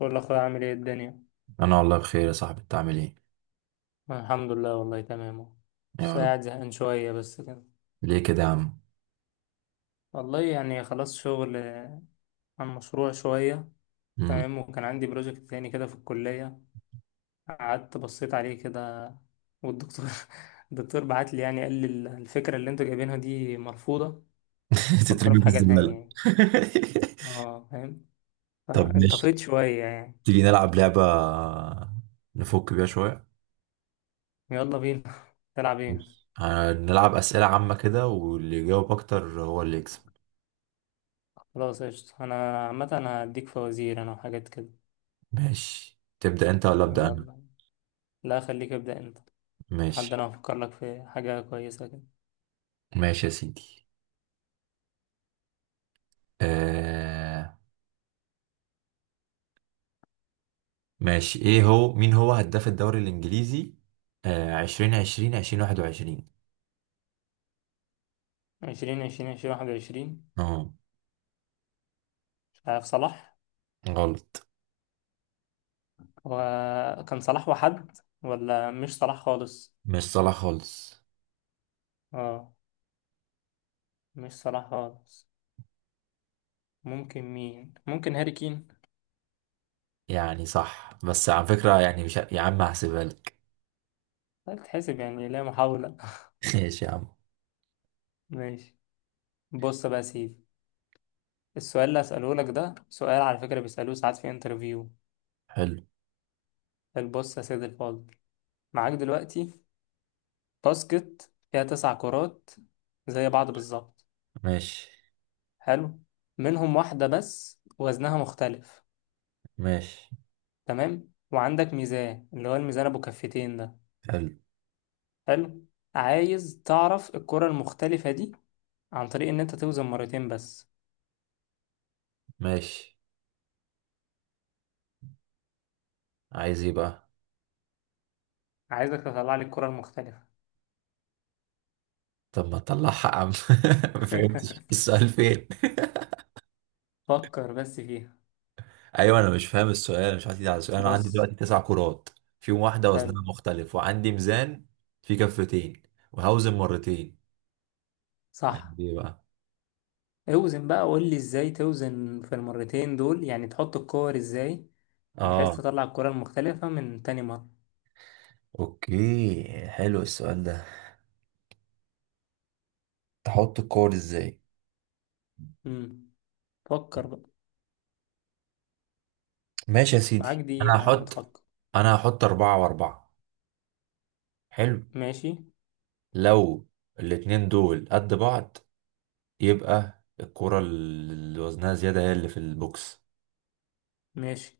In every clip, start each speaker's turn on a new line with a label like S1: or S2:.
S1: بقول لأخويا عامل ايه الدنيا؟
S2: انا والله بخير يا صاحبي، انت عامل ايه؟
S1: الحمد لله، والله تمام اهو. بس
S2: يا رب.
S1: قاعد زهقان شوية بس كده.
S2: ليه كده يا عم؟
S1: والله يعني خلاص شغل، عن مشروع شوية.
S2: مم.
S1: تمام، وكان عندي بروجكت تاني كده في الكلية، قعدت بصيت عليه كده والدكتور الدكتور بعت لي، يعني قال لي الفكرة اللي انتوا جايبينها دي مرفوضة، فكروا
S2: تترمي
S1: في
S2: في
S1: حاجة تانية
S2: الزباله.
S1: يعني. اه، فاهم.
S2: طب ماشي،
S1: فانطفيت شوية يعني.
S2: تيجي نلعب لعبه نفك بيها شويه.
S1: يلا بينا. تلعب ايه؟
S2: ماشي. هنلعب اسئله عامه كده واللي يجاوب اكتر هو اللي يكسب.
S1: خلاص، قشطة، انا عامة انا هديك فوازير انا وحاجات كده.
S2: ماشي، تبدا انت ولا ابدا انا؟
S1: يلا. لا، خليك ابدأ انت. حد،
S2: ماشي.
S1: انا هفكر لك في حاجة كويسة كده.
S2: ماشي يا سيدي. آه... ماشي. ايه هو؟ مين هو هداف الدوري الانجليزي 2020 2021؟
S1: 2020، 2021.
S2: اه.
S1: مش عارف، صلاح.
S2: غلط.
S1: وكان صلاح وحد، ولا مش صلاح خالص.
S2: مش صلاح خالص.
S1: اه، مش صلاح خالص. ممكن مين، ممكن هاري كين.
S2: يعني صح، بس على فكرة، يعني مش، يا عم هحسبها لك.
S1: طيب تحسب يعني، لا محاولة.
S2: ماشي يا عم.
S1: ماشي. بص بقى يا سيدي، السؤال اللي هسأله لك ده سؤال على فكرة بيسألوه ساعات في انترفيو.
S2: حلو.
S1: البص يا سيدي الفاضل، معاك دلوقتي باسكت فيها تسع كرات، زي بعض بالظبط.
S2: ماشي.
S1: حلو. منهم واحدة بس وزنها مختلف.
S2: ماشي.
S1: تمام، وعندك ميزان، اللي هو الميزان ابو كفتين ده.
S2: حلو.
S1: حلو. عايز تعرف الكرة المختلفة دي عن طريق ان انت توزن مرتين بس.
S2: ماشي. عايز ايه بقى؟
S1: عايزك تطلع لي الكرة المختلفة.
S2: طب ما تطلعها يا عم. ما فهمتش السؤال فين.
S1: فكر بس فيها.
S2: ايوه، انا مش فاهم السؤال، أنا مش عارف على السؤال. انا عندي
S1: بص.
S2: دلوقتي تسع كرات، فيهم واحدة
S1: حلو.
S2: وزنها مختلف، وعندي ميزان فيه كفتين، وهوزن مرتين.
S1: صح.
S2: عندي ايه بقى؟
S1: اوزن بقى، قول لي ازاي توزن في المرتين دول، يعني تحط الكور ازاي بحيث
S2: اه،
S1: تطلع الكرة المختلفة من تاني مرة.
S2: اوكي، حلو السؤال ده. تحط الكور ازاي؟
S1: امم فكر بقى.
S2: ماشي يا
S1: معاك
S2: سيدي، انا
S1: دقيقة يا عم
S2: هحط.
S1: تفكر.
S2: انا هحط اربعة واربعة. حلو.
S1: ماشي.
S2: لو الاتنين دول قد بعض، يبقى الكرة اللي وزنها زيادة هي اللي في البوكس.
S1: ماشي.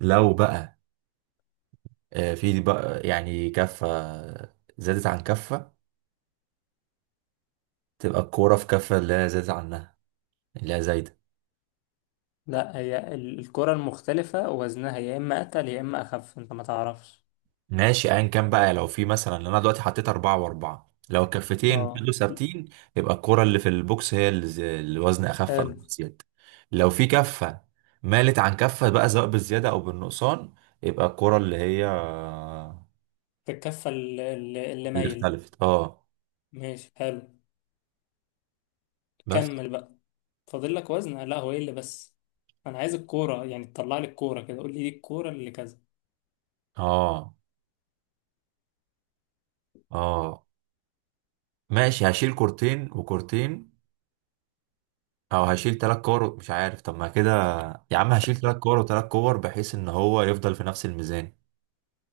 S2: لو بقى في بقى يعني كفة زادت عن كفة، تبقى الكرة في كفة اللي هي زادت عنها، اللي هي زايدة.
S1: لا، هي الكرة المختلفة وزنها يا إما أتقل يا إما أخف، أنت ما تعرفش.
S2: ماشي ايا كان بقى. لو في مثلا، انا دلوقتي حطيت أربعة وأربعة، لو الكفتين
S1: اه.
S2: فضلوا ثابتين، يبقى الكرة اللي في البوكس هي اللي الوزن أخف أو
S1: حلو.
S2: زيادة. لو في كفة مالت عن كفة بقى، سواء بالزيادة أو بالنقصان، يبقى الكرة اللي هي
S1: الكفة اللي
S2: اللي
S1: مايلة.
S2: اختلفت. اه.
S1: ماشي، حلو.
S2: بس.
S1: كمل بقى. فاضل لك وزن، لا هو إيه اللي بس. أنا عايز الكورة يعني، تطلع لي الكورة كده، قول لي دي الكورة اللي كذا.
S2: اه اه ماشي. هشيل كورتين وكورتين، او هشيل تلات كور، مش عارف. طب ما كده يا عم، هشيل تلات كور وتلات كور بحيث ان هو يفضل في نفس الميزان.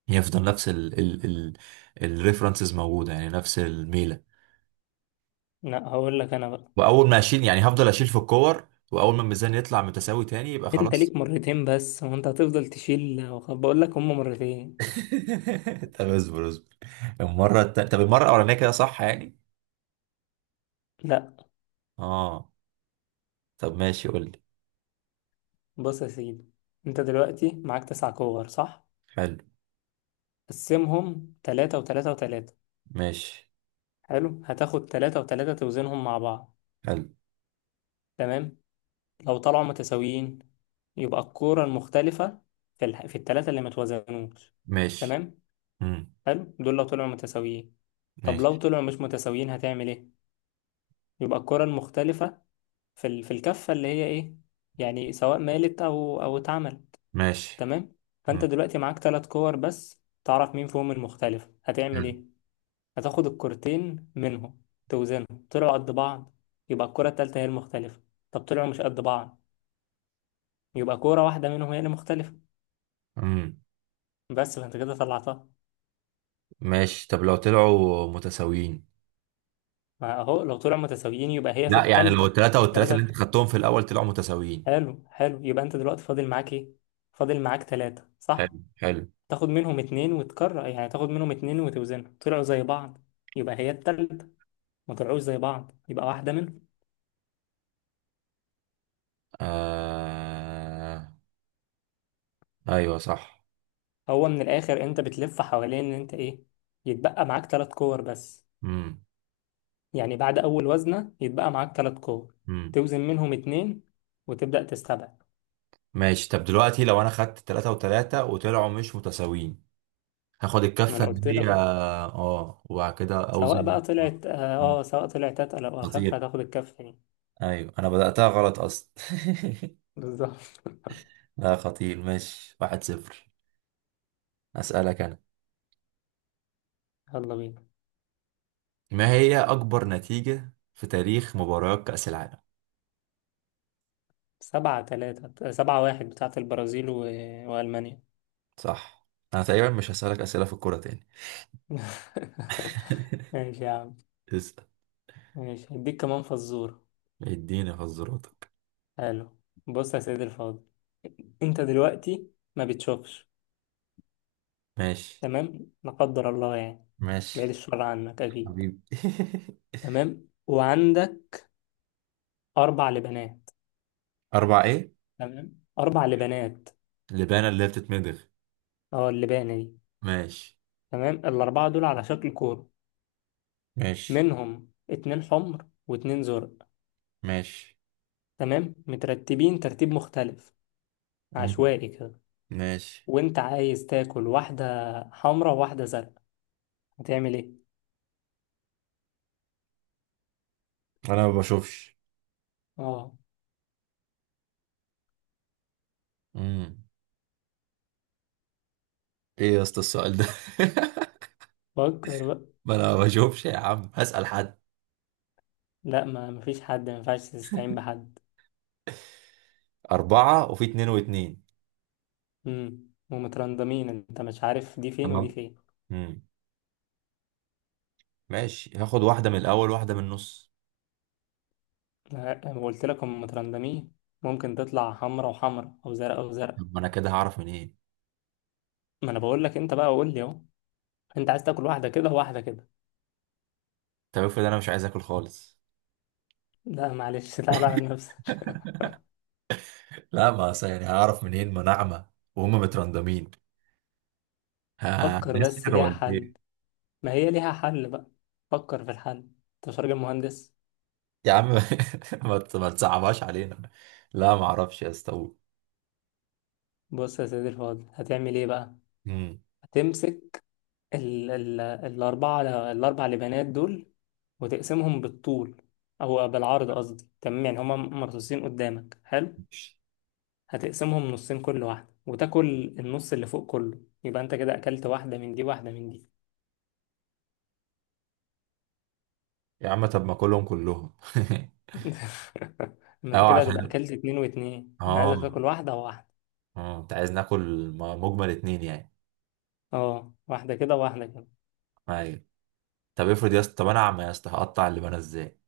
S2: يفضل نفس ال الريفرنسز موجودة، يعني نفس الميلة.
S1: لا، هقول لك أنا بقى.
S2: وأول ما أشيل يعني هفضل أشيل في الكور، وأول ما الميزان يطلع متساوي تاني يبقى
S1: أنت
S2: خلاص.
S1: ليك مرتين بس، وأنت هتفضل تشيل بقول لك هما مرتين.
S2: طب اصبر اصبر. طب المرة الأولانية كده صح يعني؟
S1: لا.
S2: اه. طب ماشي، قول لي.
S1: بص يا سيدي، أنت دلوقتي معاك تسع كور صح؟
S2: حلو.
S1: قسمهم تلاتة وتلاتة وتلاتة.
S2: ماشي.
S1: حلو، هتاخد تلاتة وتلاتة توزنهم مع بعض.
S2: حلو.
S1: تمام. لو طلعوا متساويين، يبقى الكورة المختلفة في التلاتة اللي متوازنوش.
S2: ماشي.
S1: تمام.
S2: مم.
S1: حلو، دول لو طلعوا متساويين. طب لو
S2: ماشي.
S1: طلعوا مش متساويين، هتعمل ايه؟ يبقى الكورة المختلفة في الكفة اللي هي ايه، يعني سواء مالت او اتعمل.
S2: ماشي.
S1: تمام. فانت
S2: مم.
S1: دلوقتي معاك تلات كور بس، تعرف مين فيهم المختلفة، هتعمل ايه؟ هتاخد الكرتين منهم، توزنهم طلعوا قد بعض يبقى الكرة التالتة هي المختلفة. طب طلعوا مش قد بعض، يبقى كرة واحدة منهم هي اللي مختلفة
S2: مم.
S1: بس. فانت كده طلعتها.
S2: ماشي. طب لو طلعوا متساويين.
S1: ما اهو لو طلعوا متساويين يبقى هي في
S2: لا، يعني لو
S1: التالتة.
S2: التلاتة
S1: في
S2: والتلاتة اللي
S1: التلاتة.
S2: انت خدتهم في الأول طلعوا متساويين.
S1: حلو، حلو، يبقى انت دلوقتي فاضل معاك ايه؟ فاضل معاك تلاتة صح.
S2: حلو حلو.
S1: تاخد منهم اتنين وتكرر، يعني تاخد منهم اتنين وتوزنهم، طلعوا زي بعض يبقى هي التالتة، ما طلعوش زي بعض يبقى واحدة منهم.
S2: آه... ايوه صح.
S1: هو من الآخر انت بتلف حوالين ان انت ايه، يتبقى معاك تلات كور بس،
S2: امم.
S1: يعني بعد أول وزنة يتبقى معاك تلات كور،
S2: امم.
S1: توزن منهم اتنين وتبدأ تستبعد.
S2: ماشي. طب دلوقتي لو انا خدت تلاتة وتلاتة وطلعوا مش متساويين، هاخد
S1: ما
S2: الكفة
S1: أنا قلت لك
S2: اللي هي،
S1: أهو.
S2: اه، وبعد كده
S1: سواء
S2: اوزن.
S1: بقى طلعت آه
S2: مم.
S1: آه، سواء طلعت أتقل أو أخف
S2: خطير.
S1: هتاخد الكف يعني.
S2: ايوه، انا بدأتها غلط اصلا.
S1: بالظبط.
S2: لا، خطير. ماشي، واحد صفر. اسألك انا.
S1: يلا بينا.
S2: ما هي اكبر نتيجة في تاريخ مباريات كأس العالم؟
S1: 7-3، 7-1، بتاعة البرازيل وألمانيا.
S2: صح. انا تقريبا مش هسألك اسئلة في الكورة تاني.
S1: ماشي يا عم.
S2: اسأل.
S1: ماشي، هديك كمان فزورة.
S2: اديني حظراتك.
S1: حلو. بص يا سيدي الفاضل، أنت دلوقتي ما بتشوفش.
S2: ماشي.
S1: تمام، لا قدر الله يعني، بعيد
S2: ماشي.
S1: الشر عنك أكيد.
S2: حبيبي.
S1: تمام، وعندك أربع لبنات.
S2: أربع إيه؟
S1: تمام، أربع لبانات.
S2: لبانة اللي هي بتتمضغ.
S1: أه، اللبانة دي.
S2: ماشي.
S1: تمام، الأربعة دول على شكل كورة،
S2: ماشي.
S1: منهم اتنين حمر واتنين زرق.
S2: ماشي.
S1: تمام، مترتبين ترتيب مختلف،
S2: مم.
S1: عشوائي كده.
S2: ماشي.
S1: وأنت عايز تاكل واحدة حمرا وواحدة زرق، هتعمل إيه؟
S2: أنا ما بشوفش.
S1: أه
S2: مم. إيه يا اسطى السؤال ده؟
S1: فكر بقى.
S2: ما أنا ما بشوفش يا عم، هسأل حد.
S1: لا، ما مفيش حد، ما ينفعش تستعين بحد.
S2: أربعة، وفي اتنين واتنين.
S1: ومترندمين، أنت مش عارف دي فين ودي
S2: تمام.
S1: فين.
S2: مم. ماشي، هاخد واحدة من الأول واحدة من النص.
S1: لا، أنا قلت لك هم مترندمين، ممكن تطلع حمرا وحمرا أو زرق أو زرق.
S2: طب ما أنا كده هعرف منين؟
S1: ما أنا بقول لك أنت بقى، قول لي أهو. انت عايز تاكل واحدة كده واحدة كده.
S2: طب افرض أنا مش عايز آكل خالص.
S1: لا معلش، تعالى على نفسك.
S2: لا، ما أصل يعني هعرف منين، ما ناعمة وهم مترندمين.
S1: فكر بس
S2: هنسحر
S1: ليها
S2: ولا إيه؟
S1: حل، ما هي ليها حل بقى، فكر في الحل، انت مش راجل مهندس.
S2: يا عم، ما تصعبهاش علينا. لا، ما اعرفش يا اسطى.
S1: بص يا سيدي الفاضل، هتعمل ايه بقى؟
S2: امم.
S1: هتمسك ال ال الأربعة، الأربع لبنات دول، وتقسمهم بالطول أو بالعرض قصدي، تمام يعني هما مرصوصين قدامك حلو. هتقسمهم نصين كل واحدة، وتاكل النص اللي فوق كله، يبقى انت كده أكلت واحدة من دي واحدة من دي.
S2: يا عم، طب ما كلهم كلهم.
S1: ما انت
S2: اه
S1: كده هتبقى
S2: عشان،
S1: اكلت اتنين واتنين، انا عايزك
S2: اه
S1: تاكل واحدة وواحدة.
S2: اه انت عايز ناكل مجمل اتنين يعني.
S1: اه، واحدة كده وواحدة كده.
S2: ايوه. طب افرض يا اسطى، طب انا عم يا اسطى، هقطع اللي انا ازاي؟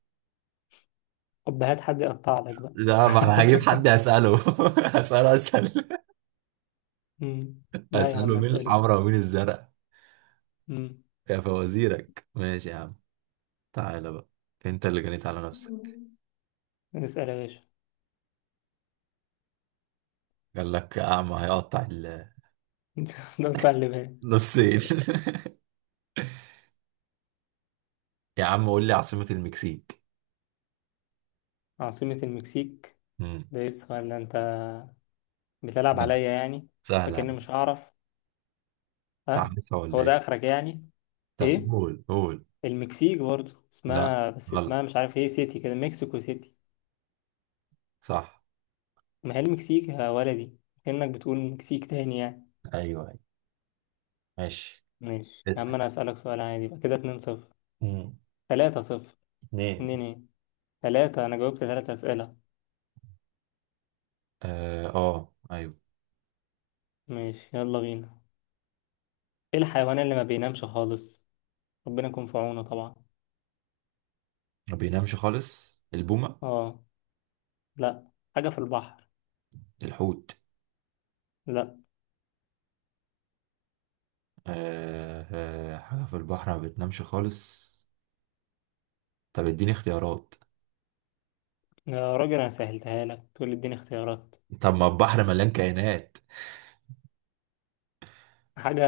S1: طب هات حد يقطع لك بقى.
S2: لا، ما انا هجيب حد اساله. اساله، اسال.
S1: مم. لا يا عم،
S2: اساله
S1: ما
S2: مين
S1: تسأله.
S2: الحمراء ومين الزرق.
S1: مم.
S2: يا فوازيرك. ماشي يا عم، تعالى بقى. انت اللي جنيت على نفسك.
S1: اسأل يا باشا.
S2: قال لك اعمى هيقطع
S1: انت، قطع اللي بالك.
S2: النصين. يا عم قول لي عاصمة المكسيك.
S1: عاصمة المكسيك.
S2: مم.
S1: ده ايه السؤال ده؟ انت بتلعب
S2: لا،
S1: عليا يعني،
S2: سهلة.
S1: فكأني مش هعرف. ها.
S2: تعرفها ولا
S1: هو ده
S2: ايه؟
S1: اخرك يعني؟
S2: طب
S1: ايه؟
S2: قول قول.
S1: المكسيك برضه
S2: لا.
S1: اسمها، بس
S2: غلط.
S1: اسمها مش عارف ايه سيتي كده، مكسيكو سيتي.
S2: صح.
S1: ما هي المكسيك يا ولدي، كأنك بتقول مكسيك تاني يعني.
S2: ايوه ايوه. ماشي.
S1: ماشي يا عم،
S2: اسأل.
S1: انا هسألك سؤال عادي، يبقى كده 2-0.
S2: مم.
S1: 3-0.
S2: اتنين.
S1: اتنين ايه؟ تلاتة، انا جاوبت تلاتة اسئلة.
S2: ايوه.
S1: ماشي، يلا بينا. ايه الحيوان اللي ما بينامش خالص؟ ربنا يكون في عونه طبعا.
S2: ما بينامش خالص؟ البومة.
S1: اه. لا، حاجة في البحر.
S2: الحوت.
S1: لا،
S2: حاجة في البحر ما بتنامش خالص. طب اديني اختيارات.
S1: يا راجل انا سهلتها لك تقول لي اديني اختيارات.
S2: طب ما البحر مليان كائنات.
S1: حاجة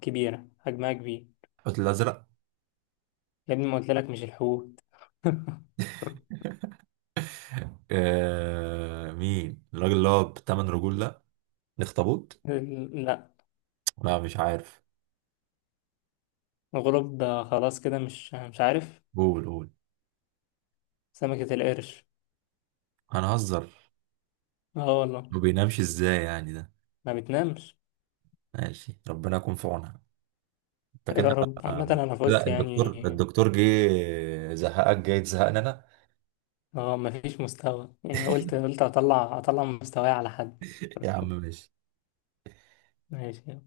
S1: كبيرة، حجمها كبير.
S2: الحوت الأزرق.
S1: يا ابني ما قلت لك مش الحوت.
S2: آه، مين الراجل اللي هو بتمن رجول ده. الاخطبوط.
S1: لا.
S2: لا، مش عارف.
S1: الغراب ده خلاص كده، مش عارف.
S2: قول قول.
S1: سمكة القرش.
S2: هنهزر.
S1: اه والله.
S2: ما بينامش ازاي يعني ده.
S1: ما بتنامش.
S2: ماشي، ربنا يكون في عونها. انت كده.
S1: يا رب. عامة أنا فزت
S2: لا،
S1: يعني.
S2: الدكتور جه زهقك جاي تزهقنا انا.
S1: اه، مفيش مستوى يعني، قلت اطلع مستواي على حد.
S2: يا عم ماشي.
S1: ماشي.